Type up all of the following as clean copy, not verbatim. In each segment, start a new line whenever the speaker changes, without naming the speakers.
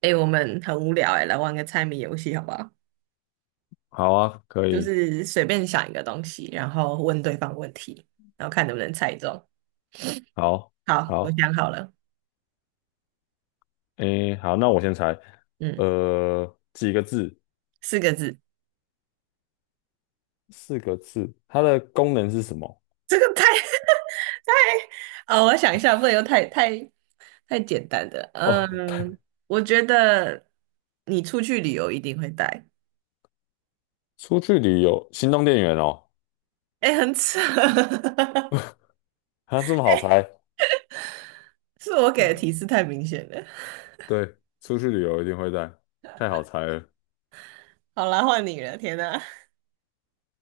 哎、我们很无聊哎、来玩个猜谜游戏好不好？
好啊，可
就
以，
是随便想一个东西，然后问对方问题，然后看能不能猜中。
好，
好，我
好，
想好了，
诶，好，那我先猜，
嗯，
几个字？
4个字。
四个字，它的功能是什么？
这个太 太……哦，我想一下，不能又太简单的。
哦，
嗯，我觉得你出去旅游一定会带。
出去旅游，行动电源哦，
哎、很扯。
它这么好
哎、
猜？
是我给的
嗯
提示太明显了。
对，出去旅游一定会带，太好猜了。
好啦，换你了。天哪，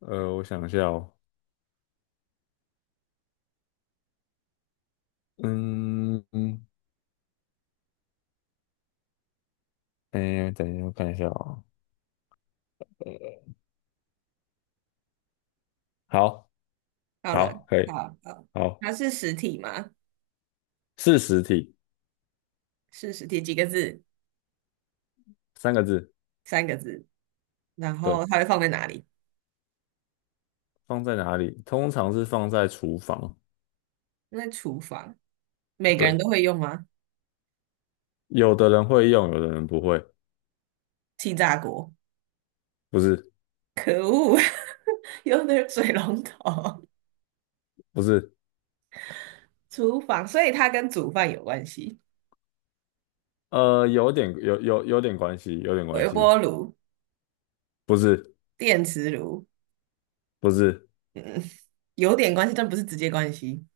我想一下哦，嗯嗯，诶，等一下，我看一下哦。好，
好了，
好，可以，
好好，
好，
它是实体吗？
是实体，
是实体，几个字？
三个字，
三个字，然后
对，
它会放在哪里？
放在哪里？通常是放在厨房，
在厨房，每个人
对。
都会用吗？
有的人会用，有的人不会，
气炸锅，
不是
可恶，用的是水龙头。
不是，
厨房，所以它跟煮饭有关系。
有点有点关系，有点关
微
系，
波炉、
不是
电磁炉
不是，
有点关系，但不是直接关系。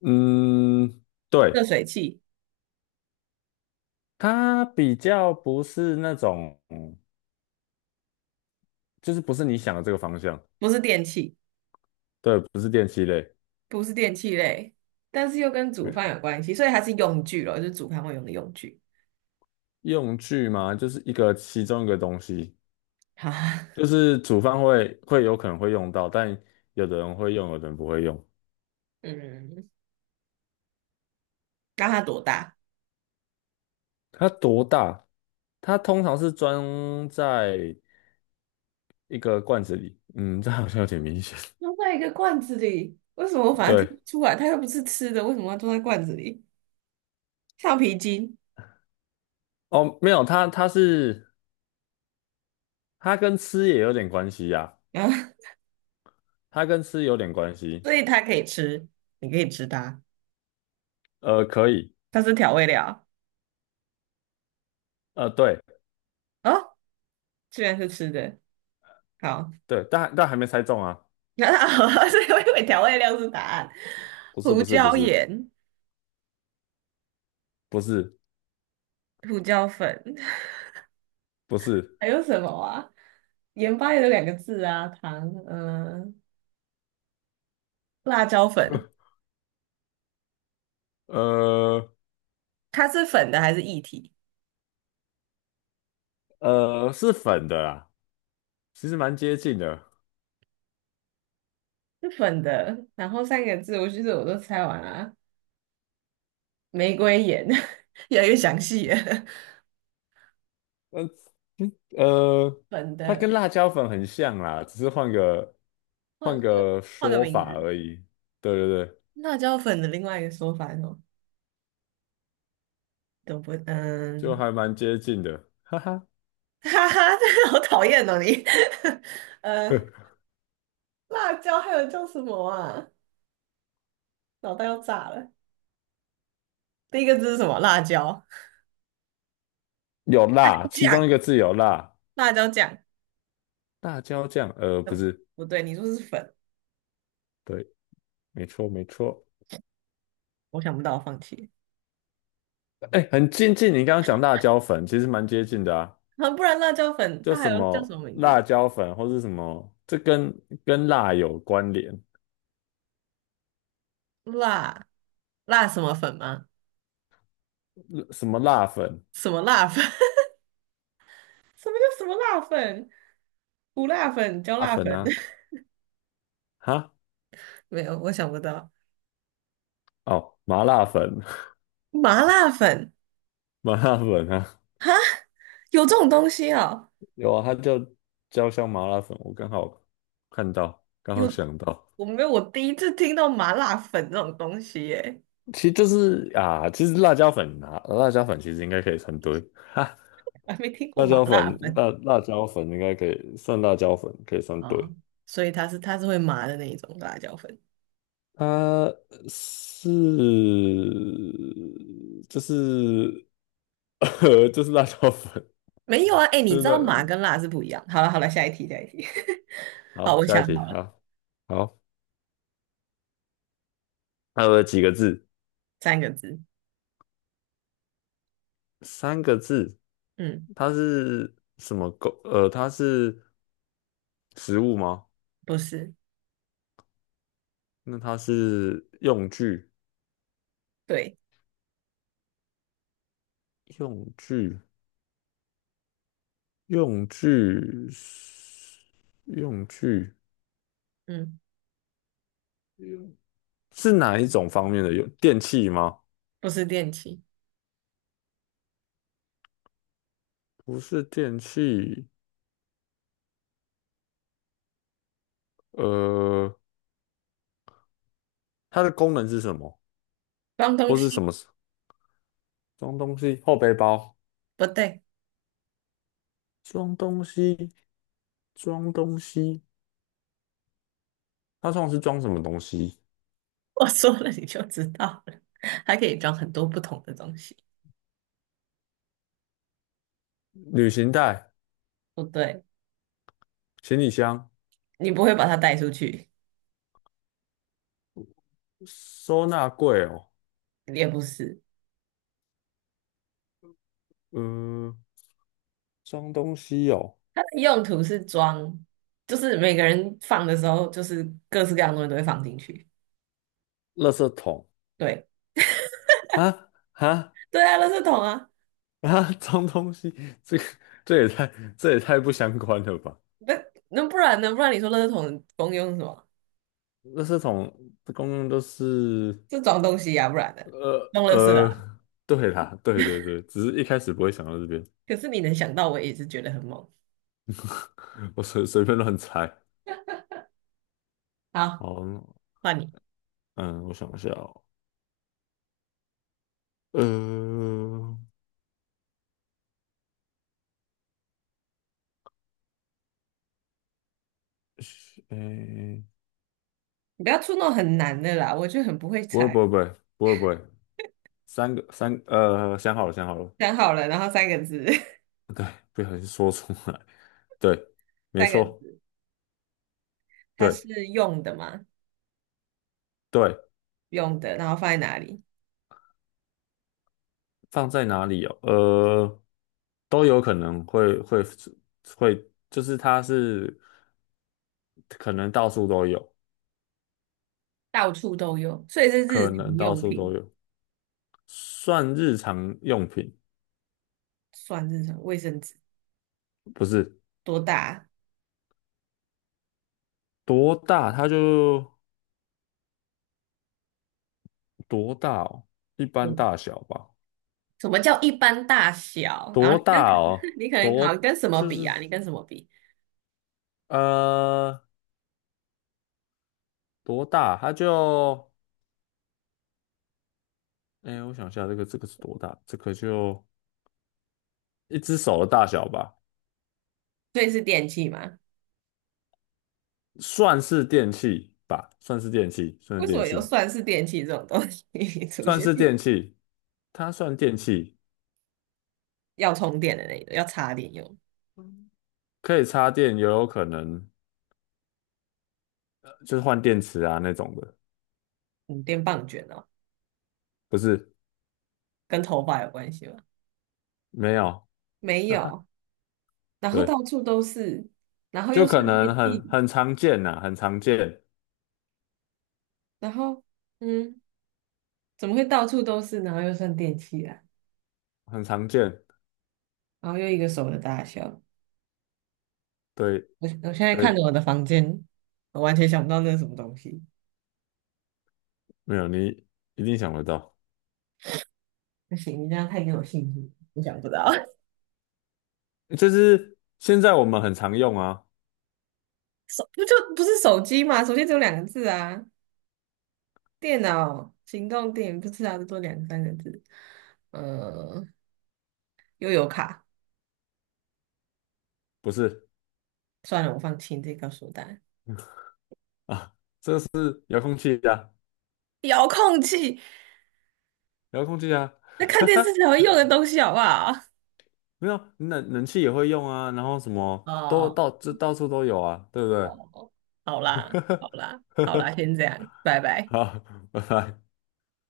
嗯，
热
对，
水器
它比较不是那种，就是不是你想的这个方向，
不是电器，
对，不是电器类，
不是电器类，但是又跟煮
没有
饭有关系，所以它是用具咯，就是煮饭会用的用具。
用具嘛，就是一个其中一个东西，
哈，
就是煮饭会有可能会用到，但有的人会用，有的人不会用。
嗯，那它多大？
它多大？它通常是装在一个罐子里，这好像有点明显。
装在一个罐子里，为什么我 反而听不
对，
出来？它又不是吃的，为什么要装在罐子里？橡皮筋
哦，没有，它是它跟吃也有点关系呀、
啊，
它跟吃有点关 系。
所以它可以吃，你可以吃它，
可以，
它是调味料
对
哦，居然是吃的，好，
对，但还没猜中啊，
那所以我以为调味料是答案，
不是
胡
不是不
椒
是
盐、
不是
胡椒粉，
不 是，
还有什么啊？盐巴也有两个字啊，糖，嗯、辣椒粉，
呃
它是粉的还是液体？
是粉的啦，其实蛮接近的。
是粉的，然后三个字，其实我都猜完了。玫瑰盐，越来越详细了。
呃呃，
粉
它跟
的，
辣椒粉很像啦，只是
换
换
换个
个
换个
说
名
法
字，
而已。对对对，
辣椒粉的另外一个说法是什么？都不，
就
嗯，
还蛮接近的，哈哈。
哈哈，这好讨厌哦你。呃，辣椒还有叫什么啊？脑袋要炸了。第一个字是什么？辣椒，
有
辣
辣，
椒
其中一
酱，
个字有辣，
辣椒酱。
辣椒酱，不
嗯，
是，
不对，你说是粉，
对，没错，没错，
我想不到，放弃。
哎，很接近你刚刚讲辣椒粉，其实蛮接近的啊，
啊，不然辣椒粉
就
它还
什
有叫什么
么
名
辣
字？
椒粉或是什么，这跟辣有关联，
辣辣什么粉吗？
什么辣粉，
什么辣粉？什么叫什么辣粉？胡辣粉、椒
辣
辣
粉
粉，
啊，哈，
没有，我想不到。
哦，麻辣粉，
麻辣粉
麻辣粉啊，
有这种东西啊？
有啊，它叫焦香麻辣粉，我刚好看到，刚好
有，
想到，
我没有，我第一次听到麻辣粉这种东西耶，
其实就是啊，其实辣椒粉啊，辣椒粉其实应该可以成堆，哈。
还没听过
辣
麻
椒
辣
粉，
粉
辣椒粉应该可以算辣椒粉，可以算
啊。
对。
所以它是会麻的那一种辣椒粉。
它是就是 就是辣椒粉，
没有啊，哎，你知
真
道麻
的。
跟辣是不一样。好了好了，下一题下一题。好，
好，
我
下一
想
题，
好了，
好，好，它有几个字？
三个字。
三个字。
嗯，
它是什么工？它是食物吗？
不是，
那它是用具，
对，
用具，用具，用具，
嗯，
是哪一种方面的？有电器吗？
不是电器，
不是电器，呃，它的功能是什么？
脏东
或是什
西，
么装东西？后背包，
不对。
装东西，装东西，它通常是装什么东西？
我说了你就知道了，它可以装很多不同的东西。
旅行袋、
不对，
行李箱、
你不会把它带出去，
收纳柜哦，
也不是。
呃，装东西哦，
它的用途是装，就是每个人放的时候，就是各式各样的东西都会放进去。
垃圾桶
对，
啊，
对啊，垃圾桶啊，
装东西，这个这也太这也太不相关了吧？
那那不然呢？不然你说垃圾桶的功用是什么？
垃圾桶的功能都是。
是装东西呀、不然的，
呃
用垃圾啊。
呃，对啦，对对对，只是一开始不会想到这边，
可是你能想到，我也是觉得很猛。
我便乱猜。
好，
好，
换你，
嗯，我想一下哦，呃，是诶，
你不要出那种很难的啦，我就很不会
不会
猜。
不会不会不会不会，三个三呃，想好了想好了，
想好了，然后三个字，
对，不小心说出来，对，没
三个
错，
字，它
对
是用的吗？
对，
用的，然后放在哪里？
放在哪里哦？都有可能会，就是它是可能到处都有，
到处都有，所以是日
可
常
能到
用
处都
品，
有。算日常用品，
算日常卫生纸
不是
多大啊
多大，它就多大哦，一般
嗯，
大小吧，
什么叫一般大小？然后
多
你跟
大哦，
你可能好像
多
跟什么
就
比
是
啊？你跟什么比？
呃多大，它就哎，我想一下，这个是多大？这个就一只手的大小吧，
所以是电器吗？
算是电器吧，算是电器，算
为
是
什
电
么有
器，
算是电器这种东西 出
算
现？
是电器，它算电器，
要充电的那种，要插电用，
可以插电，也有可能就是换电池啊那种的，
嗯，电棒卷哦，
不是，
跟头发有关系吗？
没有，
没
哈哈，
有，然后到
对。
处都是，然后
就
又
可
算电
能很
器，
很常见呐、很常见，
然后嗯，怎么会到处都是，然后又算电器啊？
很常见。
然后又一个手的大小。
对
我现在看
对，
着我的房间，我完全想不到那是什么东西。
没有你一定想得到，
不行，你这样太给我信心，我想不到。
就是现在我们很常用啊，
手不就不是手机嘛？手机只有两个字啊，电脑、行动电不是啊，最多2、3个字。嗯，又有卡，
不是
算了，我放弃，你自己告诉我答案。
啊，遥控器啊，
遥控器，
遥控器啊，
那看电视 才会用的东西，好不好？
没有冷气也会用啊，然后什 么都
哦，
到处都有啊，对不对？
哦，好啦，好啦，好啦，先 这样，拜拜。
好，拜拜。